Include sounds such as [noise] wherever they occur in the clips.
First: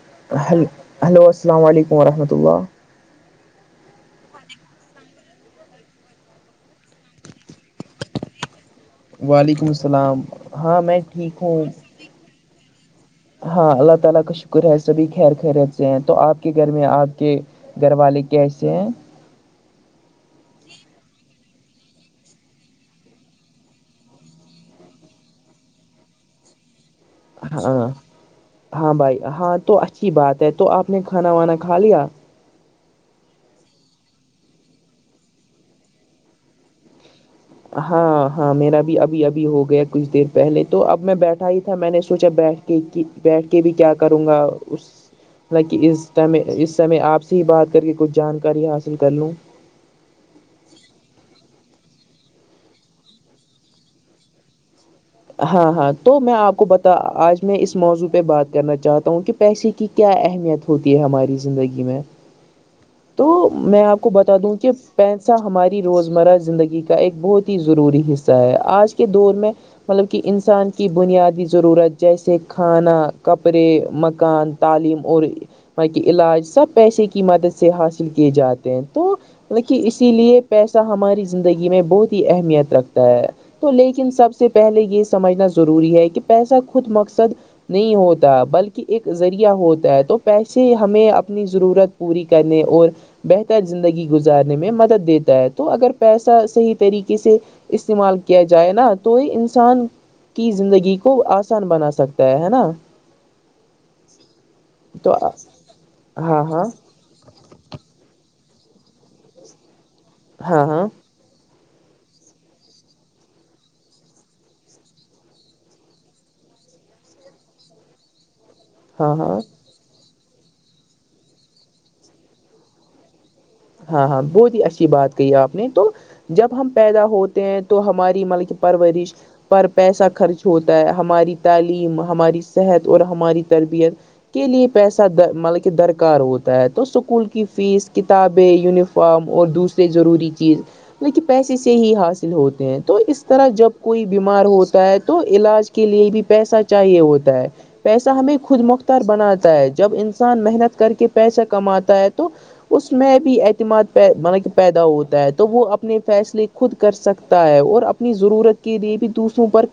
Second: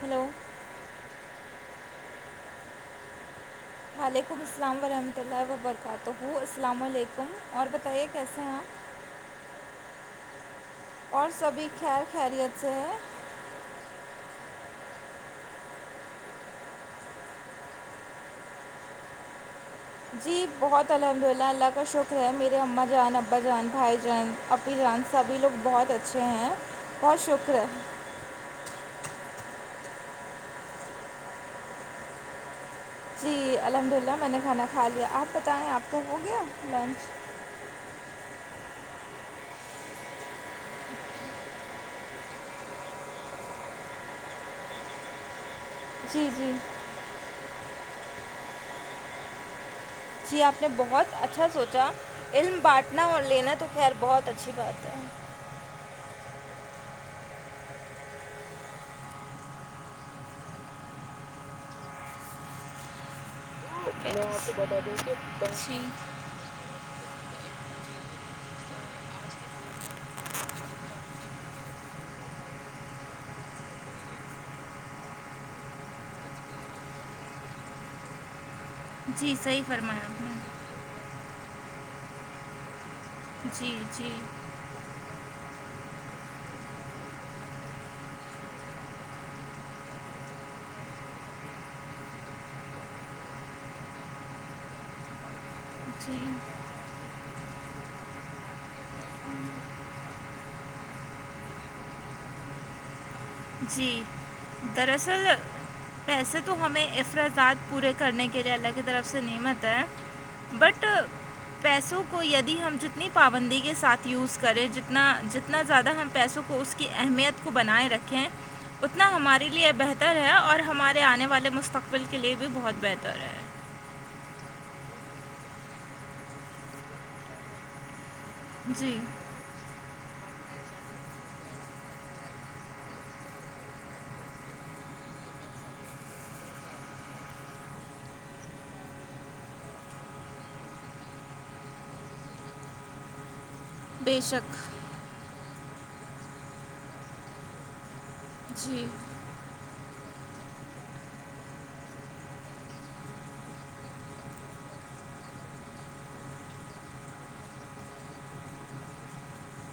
hello ہیل hello السلام علیکم ورحمتۃ اللہ وعلیکم السلام ورحمۃہ اللہ وبرکاتہ السلام علیکم اور بتائیے کیسے ہیں آپ وعلیکم السلام ہاں میں اور ٹھیک ہوں سبھی خیر خیریت سے ہیں ہاں اللہ تعالی کا شکر ہے سبھی خیر خیرت سے ہیں تو آپ کے گھر میں آپ کے گھر والے کیسے ہیں جی بہت الحمد للہ اللہ کا شکر ہے میرے اماں جان ابا جان بھای جان اپی جان سبھی لوگ بہت اچھے ہیں بہت شکر ہے ہاں ہاں بھائی ہاں تو اچھی بات ہے تو آپ نے کھانا وانا کھا لیا جی الحمد للہ میں نے کھانا کھا لیا آپ بتائیں آپ کو ہو گیا لنچ ہاں ہاں میرا بھی ابھی ابھی ہو گیا کچھ دیر پہلے تو اب میں بیٹھا ہی تھا میں نے سوچا بیٹھ کہ بیٹھ کے بھی کیا کروں گا اس حالکہ اس جی جی اس سمے آپ سے ہی بات کر کے کچھ جانکاری حاصل کر لوں جی آپ نے بہت اچھا سوچا علم بانٹنا اور لینا تو خیر بہت اچھی بات ہے ہاں ہاں تو میں آپ کو بتا آج میں اس موضوع پہ بات کرنا چاہتا ہوں کہ پیسے کی کیا اہمیت ہوتی ہے ہماری زندگی میں تو میں آپ کو بتا دوں کہ پیسہ جی ہماری روزمرہ زندگی ایک بہت ہی ضروری حصہ ہے آج کے دور میں مطلب کہ انسان کی بنیادی ضرورت جیسے کھانا کپڑے مکان تعلیم اور وہاں کے علاج سب پیسے کی مدد سے حاصل کیے جاتے تو جی صحیح مط فرمایا اسی آپ لیے نے پیسہ ہماری زندگی میں بہت ہی اہمیت رکھتا ہے تو جی جی لیکن سب سے پہلے یہ سمجھنا ضروری ہے کہ پیسہ خود مقصد نہیں ہوتا بلکہ ایک ذریعہ ہوتا ہے تو پیسے ہمیں اپنی ضرورت پوری کرنے اور بہتر زندگی گزارنے میں مدد دیتا ہے تو اگر جی پیسہ صحیح طریقے سے استعمال کیا جائے نا تو یہ ان انسان کی زندگی کو آسان بنا سکتا ہے ہے نا جی تو دراصل ہاں پیسے تو ہاں ہمیں اخرادات پورے کرنے کے لئے اللہ کی طرف سے نہیں مت ہے ہاں بٹ ہاں پیسوں کو یدی ہم جتنی پابندی کے ساتھ یوز کریں جتنا جتنا زیادہ ہم پیسوں کو اس کی اہمیت کو بنائے رکھیں اتنا ہاں ہاں ہمارے لیے بہتر ہے اور ہمارے آنے والے مستقبل کے لیے بھی بہت بہتر ہے ہاں ہاں بہت ہی اچھی بات کہی آپ نے تو جب ہم پیدا ہوتے ہیں تو ہماری مل کی جی پرورش پر پیسہ خرچ ہوتا ہے ہماری تعلیم ہماری صحت اور ہماری تربیت کے لیے پیسہ مطلب کہ درکار ہوتا ہے تو اسکول کی فیس کتاب ب یونفام اور دوسرے ضروری چیز لیک پیسے سے ہی حاصل ہوتے ہیں تو اس طرح جب کوئی بے بیمار شک ہوتا ہے تو علاج کے لیے بھی پیسہ چاہیے ہوتا ہے پیسہ ہمیں خود جی مختار بناتا ہے جب انسان محنت کر کے پیسہ کماتا ہے تو اس میں بھی اعتماد پہ ملک پیدا ہوتا ہے تو وہ اپنے فیصلے خود کر سکتا ہے اور اپنے اپنی ضرورت کے لیے بھی دوسروں پر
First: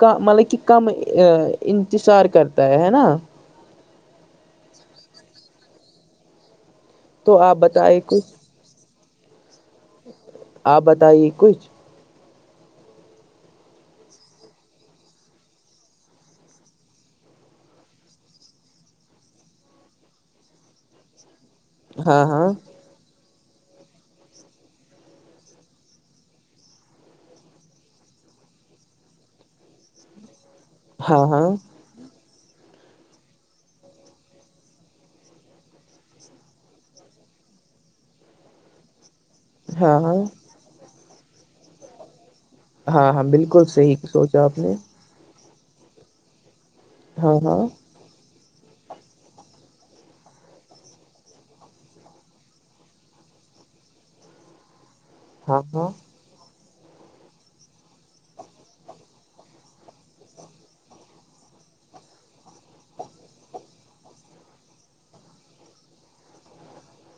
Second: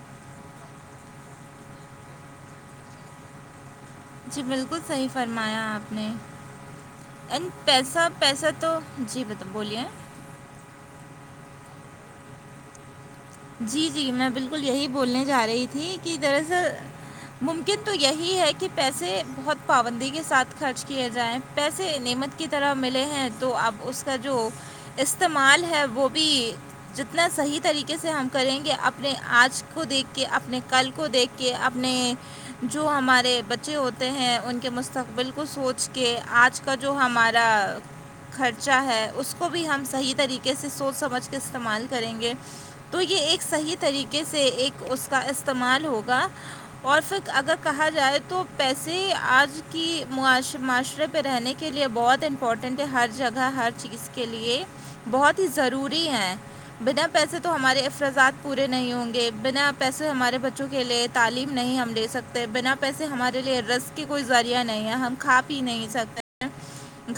کا مطلب کہ کم انتظار کرتا ہے ہے نا جی بالکل صحیح فرمایا آپ نے تو اینڈ آپ بتائے پیسہ کچھ پیسہ تو تو جی بولیے آپ بتائیے کچھ جی جی میں بالکل یہی بولنے جا رہی تھی کہ دراصل ممکن تو یہی ہے کہ پیسے بہت پابندی کے ساتھ خرچ کیے جائیں پیسے ہاں نعمت کی ہاں طرح ملے ہیں تو اپ اس کا جو استعمال ہے وہ بھی جتنا صحیح طریقے سے ہم کریں گے اپنے آج کو دیکھ کے اپنے کل کو ہاں دیکھ کے ہاں اپنے جو ہمارے بچے ہوتے ہیں ان کے مستقبل کو سوچ کے آج کا جو ہمارا خرچہ ہے اس کو بھی ہم ہاں صحیح ہاں طریقے سے سوچ سمجھ کے استعمال کریں گے تو ہاں یہ ہاں ایک بالکل صحیح طریقے سے سوچا آپ نے ایک اس کا استعمال ہوگا اور پھر ہاں اگر ہاں کہا جائے تو پیسے آج کی معاشرے پہ رہنے کے لیے بہت امپورٹنٹ ہے ہر جگہ ہر چیز کے لیے بہت ہی ہاں ضروری ہے بنا پیسے تو ہمارے اخراجات پورے نہیں ہوں گے بنا پیسے ہمارے بچوں کے لیے تعلیم نہیں ہم نہیں دے سکتے بنا پیسے ہمارےلیے رزق کی کوئی ذریعہ نہیں ہے ہم کھا پی نہیں سکتے ہیں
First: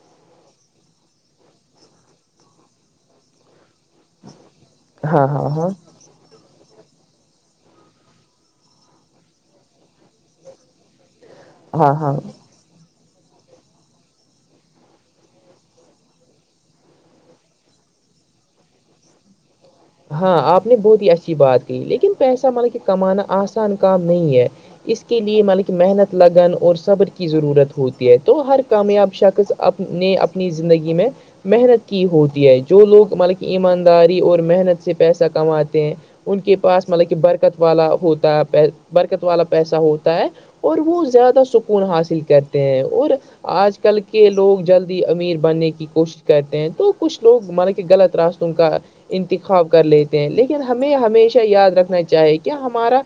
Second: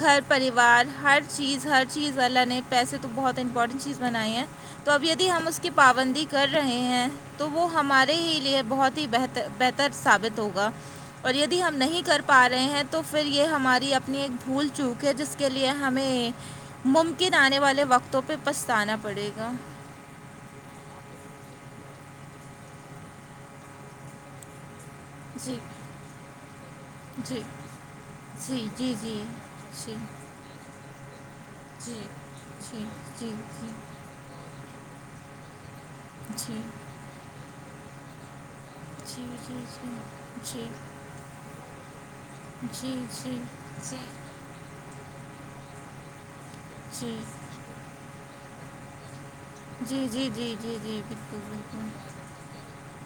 گھر پریوار ہر چیز ہر چیز والا نے پیسے تو بہت امپورٹنٹ چیز بنائی ہے تو اب ہاں یدی ہم ہاں ہاں اس ہاں کی پابندی کر رہے ہیں تو وہ ہمارے ہی لیے بہت ہی بہتر بہتر ثابت ہوگا اور یدی ہم ہاں نہیں ہاں کر پا رہے ہیں تو پھر یہ ہماری اپنی ایک بھول چوک ہے جس کے لیے ہمیں ممکن آنے والے وقتوں پہ پچھتانا پڑے گا ہاں آپ نے بہت ہی اچھی بات کہ لیکن پیسہ مطلب کہ کمانا آسان کام نہیں ہے اس کے لیے جی مان کے محنت لگن اور صبر کی جی ضرورت ہوتی ہے تو ہر جی جی کامیاب جی شخص اپ نے اپ زندگی میں محنت جی کی ہوتی ہے جو جی لوگ جی مطلب کہ ایمانداری اور محنت سے پیسہ کماتے ہیں ان جی کے جی جی پاس مطلب کہ برکت والا ہوتا ہے پیسہ برکت جی والا جی پیسہ ہوتا ہے جی جی اور وہ زیادہ سکون حاصل کر ہیں جی اور جی جی آج جی کل لوگ جلدی امیر بننے کی کوشش کرتے ہیں تو جی کچھ لوگ مان کے غط راستتے کا انتخاب کر لیتے ہیں جی جی لیکن جی ہمیں جی بالکل ہمیشہ یاد رکھنا بالکل چاہیے کہ ہمارا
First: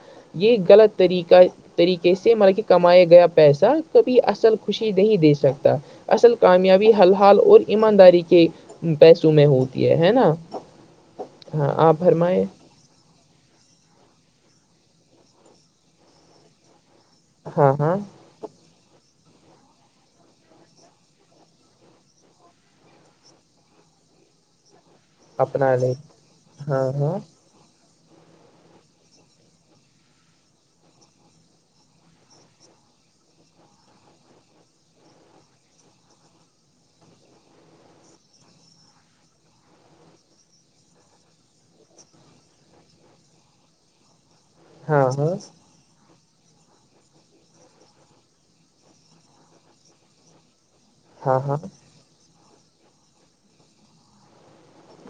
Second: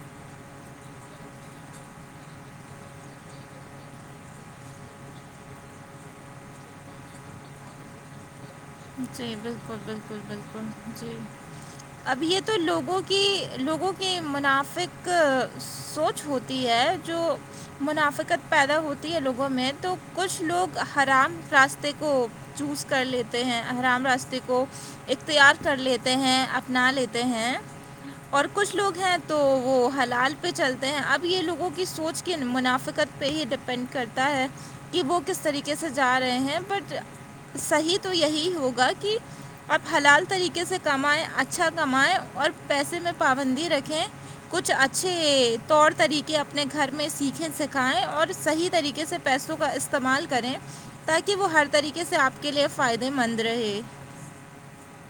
یہ غلط طریقہ طریقے سے مطلب کہ کمایا گیا پیسہ کبھی اصل خوشی نہیں دے سکتا اصل کامیابی ہرحال اور ایمانداری کے پیسوں جی میں بالکل ہوتی ہے ہے بالکل نا بالکل جی ہاں آپ اب یہ فرمائے تو لوگوں کہ لوگوں کی منافق سوچ ہوتی ہے جو ہاں ہاں منافقت پیدا ہوتی ہے لوگوں میں تو کچھ لوگ حرام راستے کو چوز کر لیتے ہیں حرام راستے کو اختیار اپنا کر لے لیتے ہیں ہاں اپنا ہاں لیتے ہیں اور کچھ لوگ ہیں تو وہ حلال پہ چلتے ہیں اب یہ لوگوں کی سوچ کی منافقت پہ ہی ڈیپینڈ کرتا ہے کہ وہ کس طریقے سے جا رہے ہیں بٹ صحی تو یہی ہوگا کہ آپ حلال طریقے سے کمائیں اچھا کمائیں اور پیسے میں پابندی رکھیں کچھ ہاں ہاں اچھے طور طریقے اپنے گھر میں سیکھیں سکھائیں اور صحی طریقے سے پیسوں کا استعمال کریں تاکہ ہاں وہ ہاں ہر طریقے سے آپ کے لیے فائدے مند رہے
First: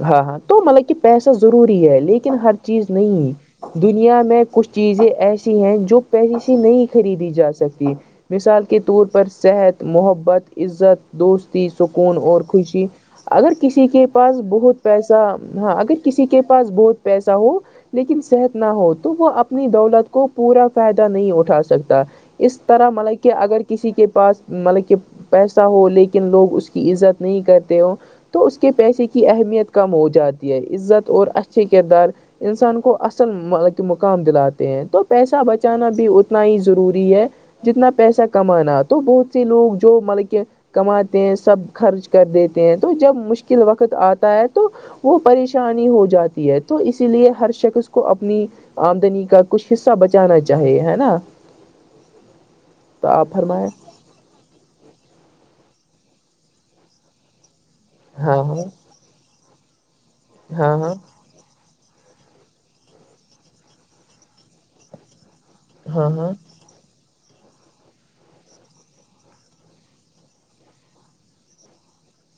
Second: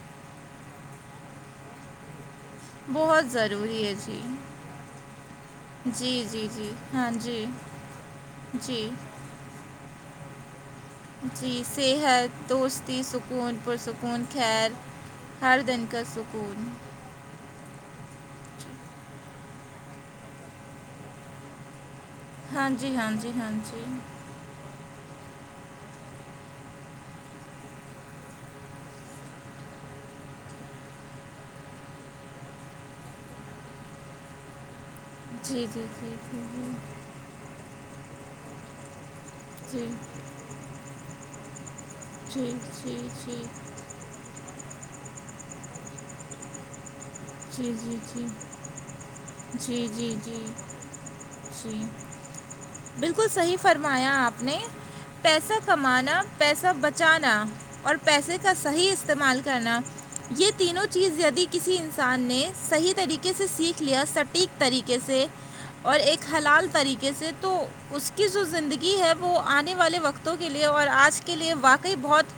ہاں ہاں تو مطلب کہ پیسہ ضروری ہے لیکن ہر چیز نہیں بہت ضروری ہے دنیا جی میں کچھ چیزیں ایسی ہیں جو جی پہلے جی سے جی نہیں ہاں خریدی جی جا سکتی مثال کے جی طور پر صحت محبت عزت جی دوستی سکون صحت اور خوشی دوستی اگر سکون کسی کے پرسکون پاس خیر بہت پیسہ ہر ہاں دن اگر کا کسی کے سکون پاس بہت پیسا ہو لیکن صحت نہ ہو تو وہ اپنی دولت کو پورا فائدہ نہیں اٹھا سکتا اس ہاں طرح جی ہاں مطلب جی کہ ہاں اگر جی کسی کے پاس مطلب کہ پیسہ ہو لیکن لوگ اس کی عزت نہیں کرتے ہو تو اس کے پیسے کی اہمیت کم ہو جاتی ہے عزت اور اچھے کردار انسان کو اصل مطلب کہ مقام دلاتے ہیں تو پیسہ جی جی بچانا بھی جی اتنا ہی ضروری ہے جتنا پیسہ کمانا تو بہت لوگ جی جو مطلب کہ کماتے ہیں سب خرچ کر جی دیتے ہیں تو جی جب جی مشکل وقت آتا ہے تو وہ پریشانی ہو جاتی ہے تو اسی لیے ہر جی جی جی شخص کو جی جی اپنی آمدنی کا کچھ جی حصہ جی بچانا جی چاہیے ہے نا جی [inaudible] تو بالکل آپ صحیح فرمائیں فرمایا آپ نے پیسہ کمانا پیسہ بچانا اور پیسے ہاں کا صحیح استعمال کرنا یہ ہاں تینوں ہاں چیز دی [unintelligible] کسی انسان نے صحیح طریقے سے سیکھ لیا سٹیک طریقے سے اور ہاں ایک ہاں حلال طریقے سے تو اس کی جو زندگی ہے وہ آنے والے وقتوں کے لیے اور آج کے لیے واقعی بہت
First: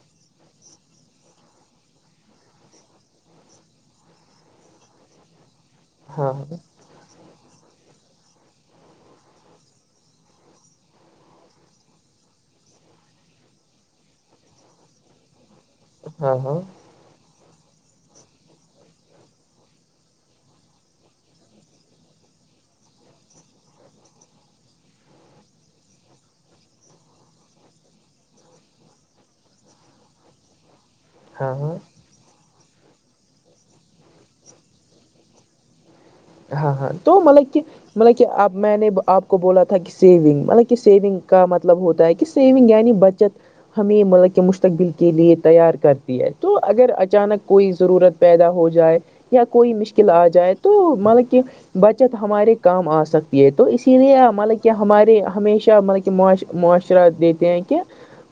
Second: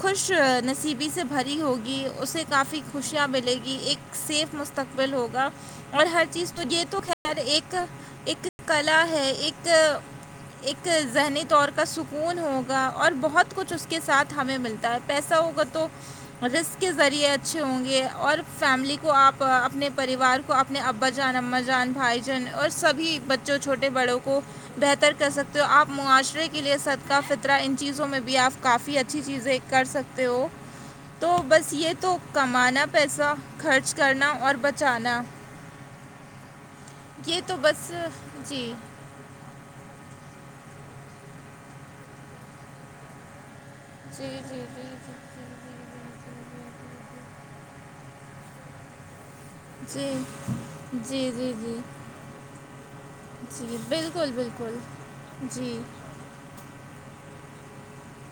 خوش نصیبی سے بھری ہوگی اسے کافی خوشیاں ملے گی ایک سیف مستقبل ہوگا اور ہاں ہر ہاں چیز تو یہ تو خیر ایک ایک کلا ہے ایک ایک ذہنی طور کا سکون ہوگا اور بہت کچھ اس کے ساتھ ہمیں ملتا ہے پیسہ ہوگا تو ہاں ہاں رسک کے ذریعے اچھے ہوں گے اور فیملی کو آپ اپنے پریوار کو اپنے اب ابا جان اما جان بھائی جان اور سبھی بچوں چھوٹے بڑوں کو بہتر کر سکتے ہو آپ معاشرے کے لیے صد کاہ فطرہ ان چیزوں میں بھی آپ کافی اچھی چیزیں کر سکتے ہو ہاں [unintelligible] تو بس ہاں یہ تو کمانا پیسہ خرچ کرنا اور بچانا ہاں ہاں تو یہ مطلب کہ بس مطلب کہ اب جی میں نے آپ کو بولا تھا کہ سیونگ مطلب کہ سیونگ کا مطلب ہوتا ہے کہ سیونگ یعنی بچت ہمیں جی جی جی مطلب کے جی جی جی مستقبل جی کے جی لیے [unintelligible] تیار کرتی ہے تو اگر جی اچانک کوئی ضرورت پیدا ہو جائے یا کوئی جی مشکل آ جائے تو جی مطلب کہ جی جی بچت ہمارے کام آ سکتی ہے تو جی اسی لیے بالکل مطلب کہ بالکل ہمارے جی ہمیشہ مطلب کہ معاشرات دیتے ہیں کہ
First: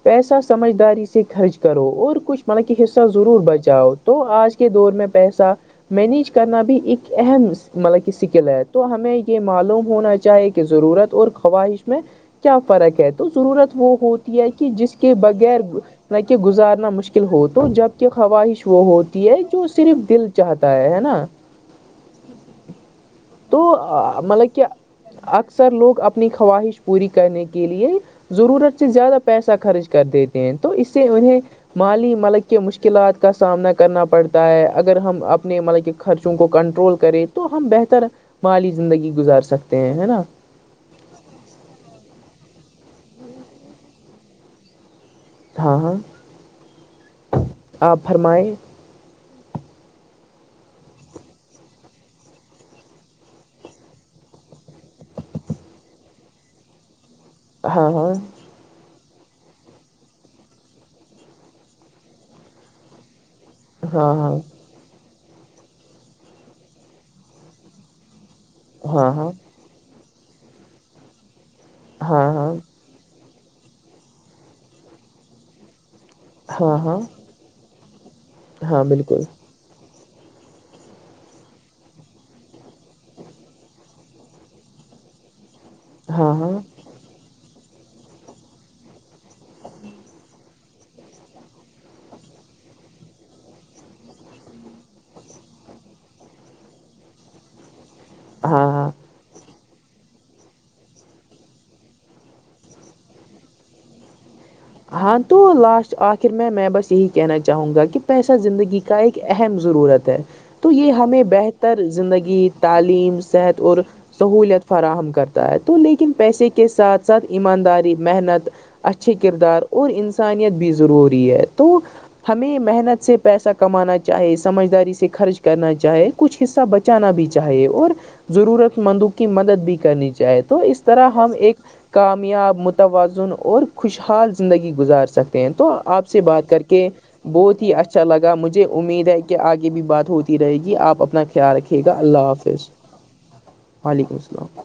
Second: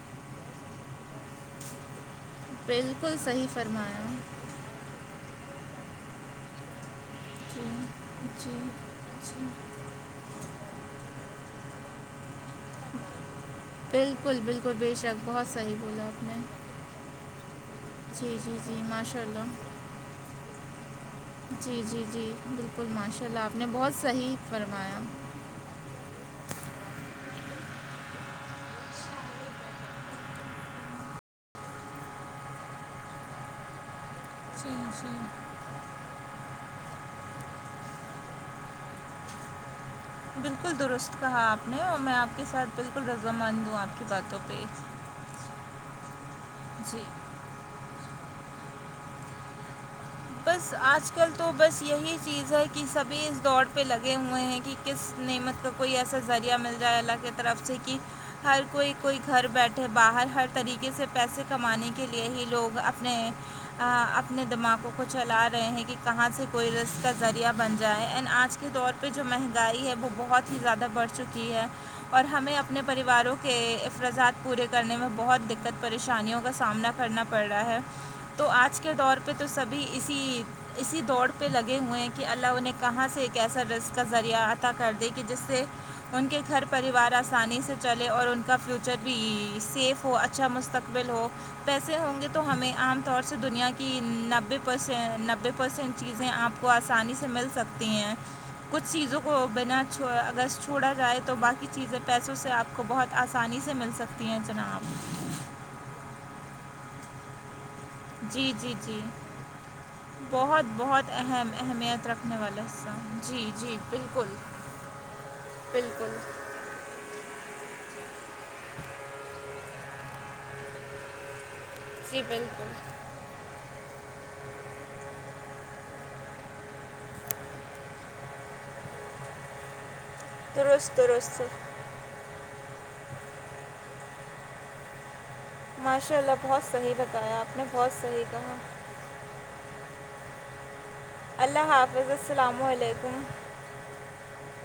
پیسہ سمجھداری سے خرچ کرو اور کچھ مطلب کہ حصہ بالکل ضرور صحیح بچاؤ فرمایا تو آج کے دور میں پیسہ مینیج کرنا بھی ایک اہم جی مطلب کہ سکل جی ہے تو ہمیں یہ معلوم ہونا چاہے ضرورت اور خواہش میں کیا فرق ہے تو ضرورت وہ ہوتی بالکل ہے کہ بالکل جس بے کے شک بہت بغیر صحیح بولا نہ آپ کہ نے گزارنا مشکل ہو تو جب کہ جی جی خواہش جی وہ ماشاء ہوتیی ہے کہ اللہ صرف دل چاہتا ہے ہے نا جی جی جی بالکل ماشاء اللہ آپ تو نے بہت صحیح مطلب کہ فرمایا اکثر لوگ اپنی خواہش پوری کرنے کے لیے ضرورت سے زیادہ پیسہ خرچ کر دیتے ہیں تو اس سے انہیں مالی ملک کے مشکلات کا سامنا کرنا پڑتا ہے جی اگر جی ہم اپنے مطلب کہ خرچوں کو کنٹرول کر کریں تو ہم بہتر مالی زندگی گزار سکتے ہیں ہے نا بالکل درست کہا آپ نے اور میں آپ کے ساتھ بالکل رضامند دوں آپ کی باتوں پہ ہاں ہاں جی آپ فرمائیں بس آج کل تو بس یہی چیز ہے کہ سبھی اس دوڑ پہ لگے ہوئے ہیں کہ کس نعمت کو کوئی ایسا ذریعہ مل جائے اللہ کی طرف سے ہاں کہ ہر کوئی کوئی گھر بیٹھے باہر ہر طریقے سے پیسے کمانے کے لیے ہی لوگ اپنے ہاں ہاں اپنے دماغوں کو چلا رہے ہیں کہ کہاں سے کوئی رق کا ذریعہ بن جائے اینڈ آج کے طور پہ ہاں جو ہاں مہنگائی ہے وہ بہت ہی زیادہ بڑھ چکی ہے اور ہاں ہاں ہمیں ہاں اپنے پریواروں کے افراضات پورے کرنے میں بہت دقت پریشانیوں کا ہاں سامنا ہاں کرنا پڑ رہا ہے تو آج ہاں کے دور بالکل پہ تو سبھی اسی اسی دوڑ پہ لگے ہوئے ہیں کہ اللہ انہیں کہاں سے ایک ایسا ویسٹ کا ذریعہ عطا کر دیا کہ جس سے ان ہاں کے ہاں گھر پریوار آ آسانی سے چلے اور ان کا فیوچر بھی سیف ہو اچھا مستقبل ہو پیسے ہوں گے تو ہمیں عام طور سے دنیا کی نب نے پرس نبے پرسینٹ چیزیں آپ کو آسانی سے مل سکتی ہیں ہاں ہاں کچھ چیزوں کو بنا چھو اگر چھوڑا جائے تو باقی چیزیں پیسوں سے آپ کو بہت آسانی سے مل سکتی ہیں جناب ہاں تو لاسٹ آخر میں میں بس یہی کہنا چاہوں گا کہ ایسا جی جی زندگی کا جی ایک اہم ضرورت ہے بہت تو یہ بہت ہمیں اہم بہتر اہمیت رکھنے زندگی والا حصہ تعلیم جی صحت جی اور بالکل سہولیت فراہم کرتا ہے تو لیکن بالکل پیسے کے ساتھ ساتھ ایمانداری محنت اچھے کردار اور انسانیت بھی ضروری ہے تو جی ہمیں بالکل محنت سے پیسہ کمانا چاہے سمجھداری سے خرچ کرنا چاہے کچھ حصہ بچ جانا بھی چاہیے اور ضرورت مندوں کی مدد بھی کرنی چاہی چاہے تو اس درست طرح ہم درست ایک کامیاب متوازن اور خوشحال زندگی گزار سکتے ہیں تو آپ ماشاء سے اللہ بات کر بہت کے صحیح بتایا آپ بہت نے ہی اچھا صحیح لگا کہا مجھے امید ہے کہ آگے بھی بات ہوتی رہے گی آپ اپنا خیال اللہ رکھیے گا حافظ اللہ السلام حافظ علیکم وعلیکم السلام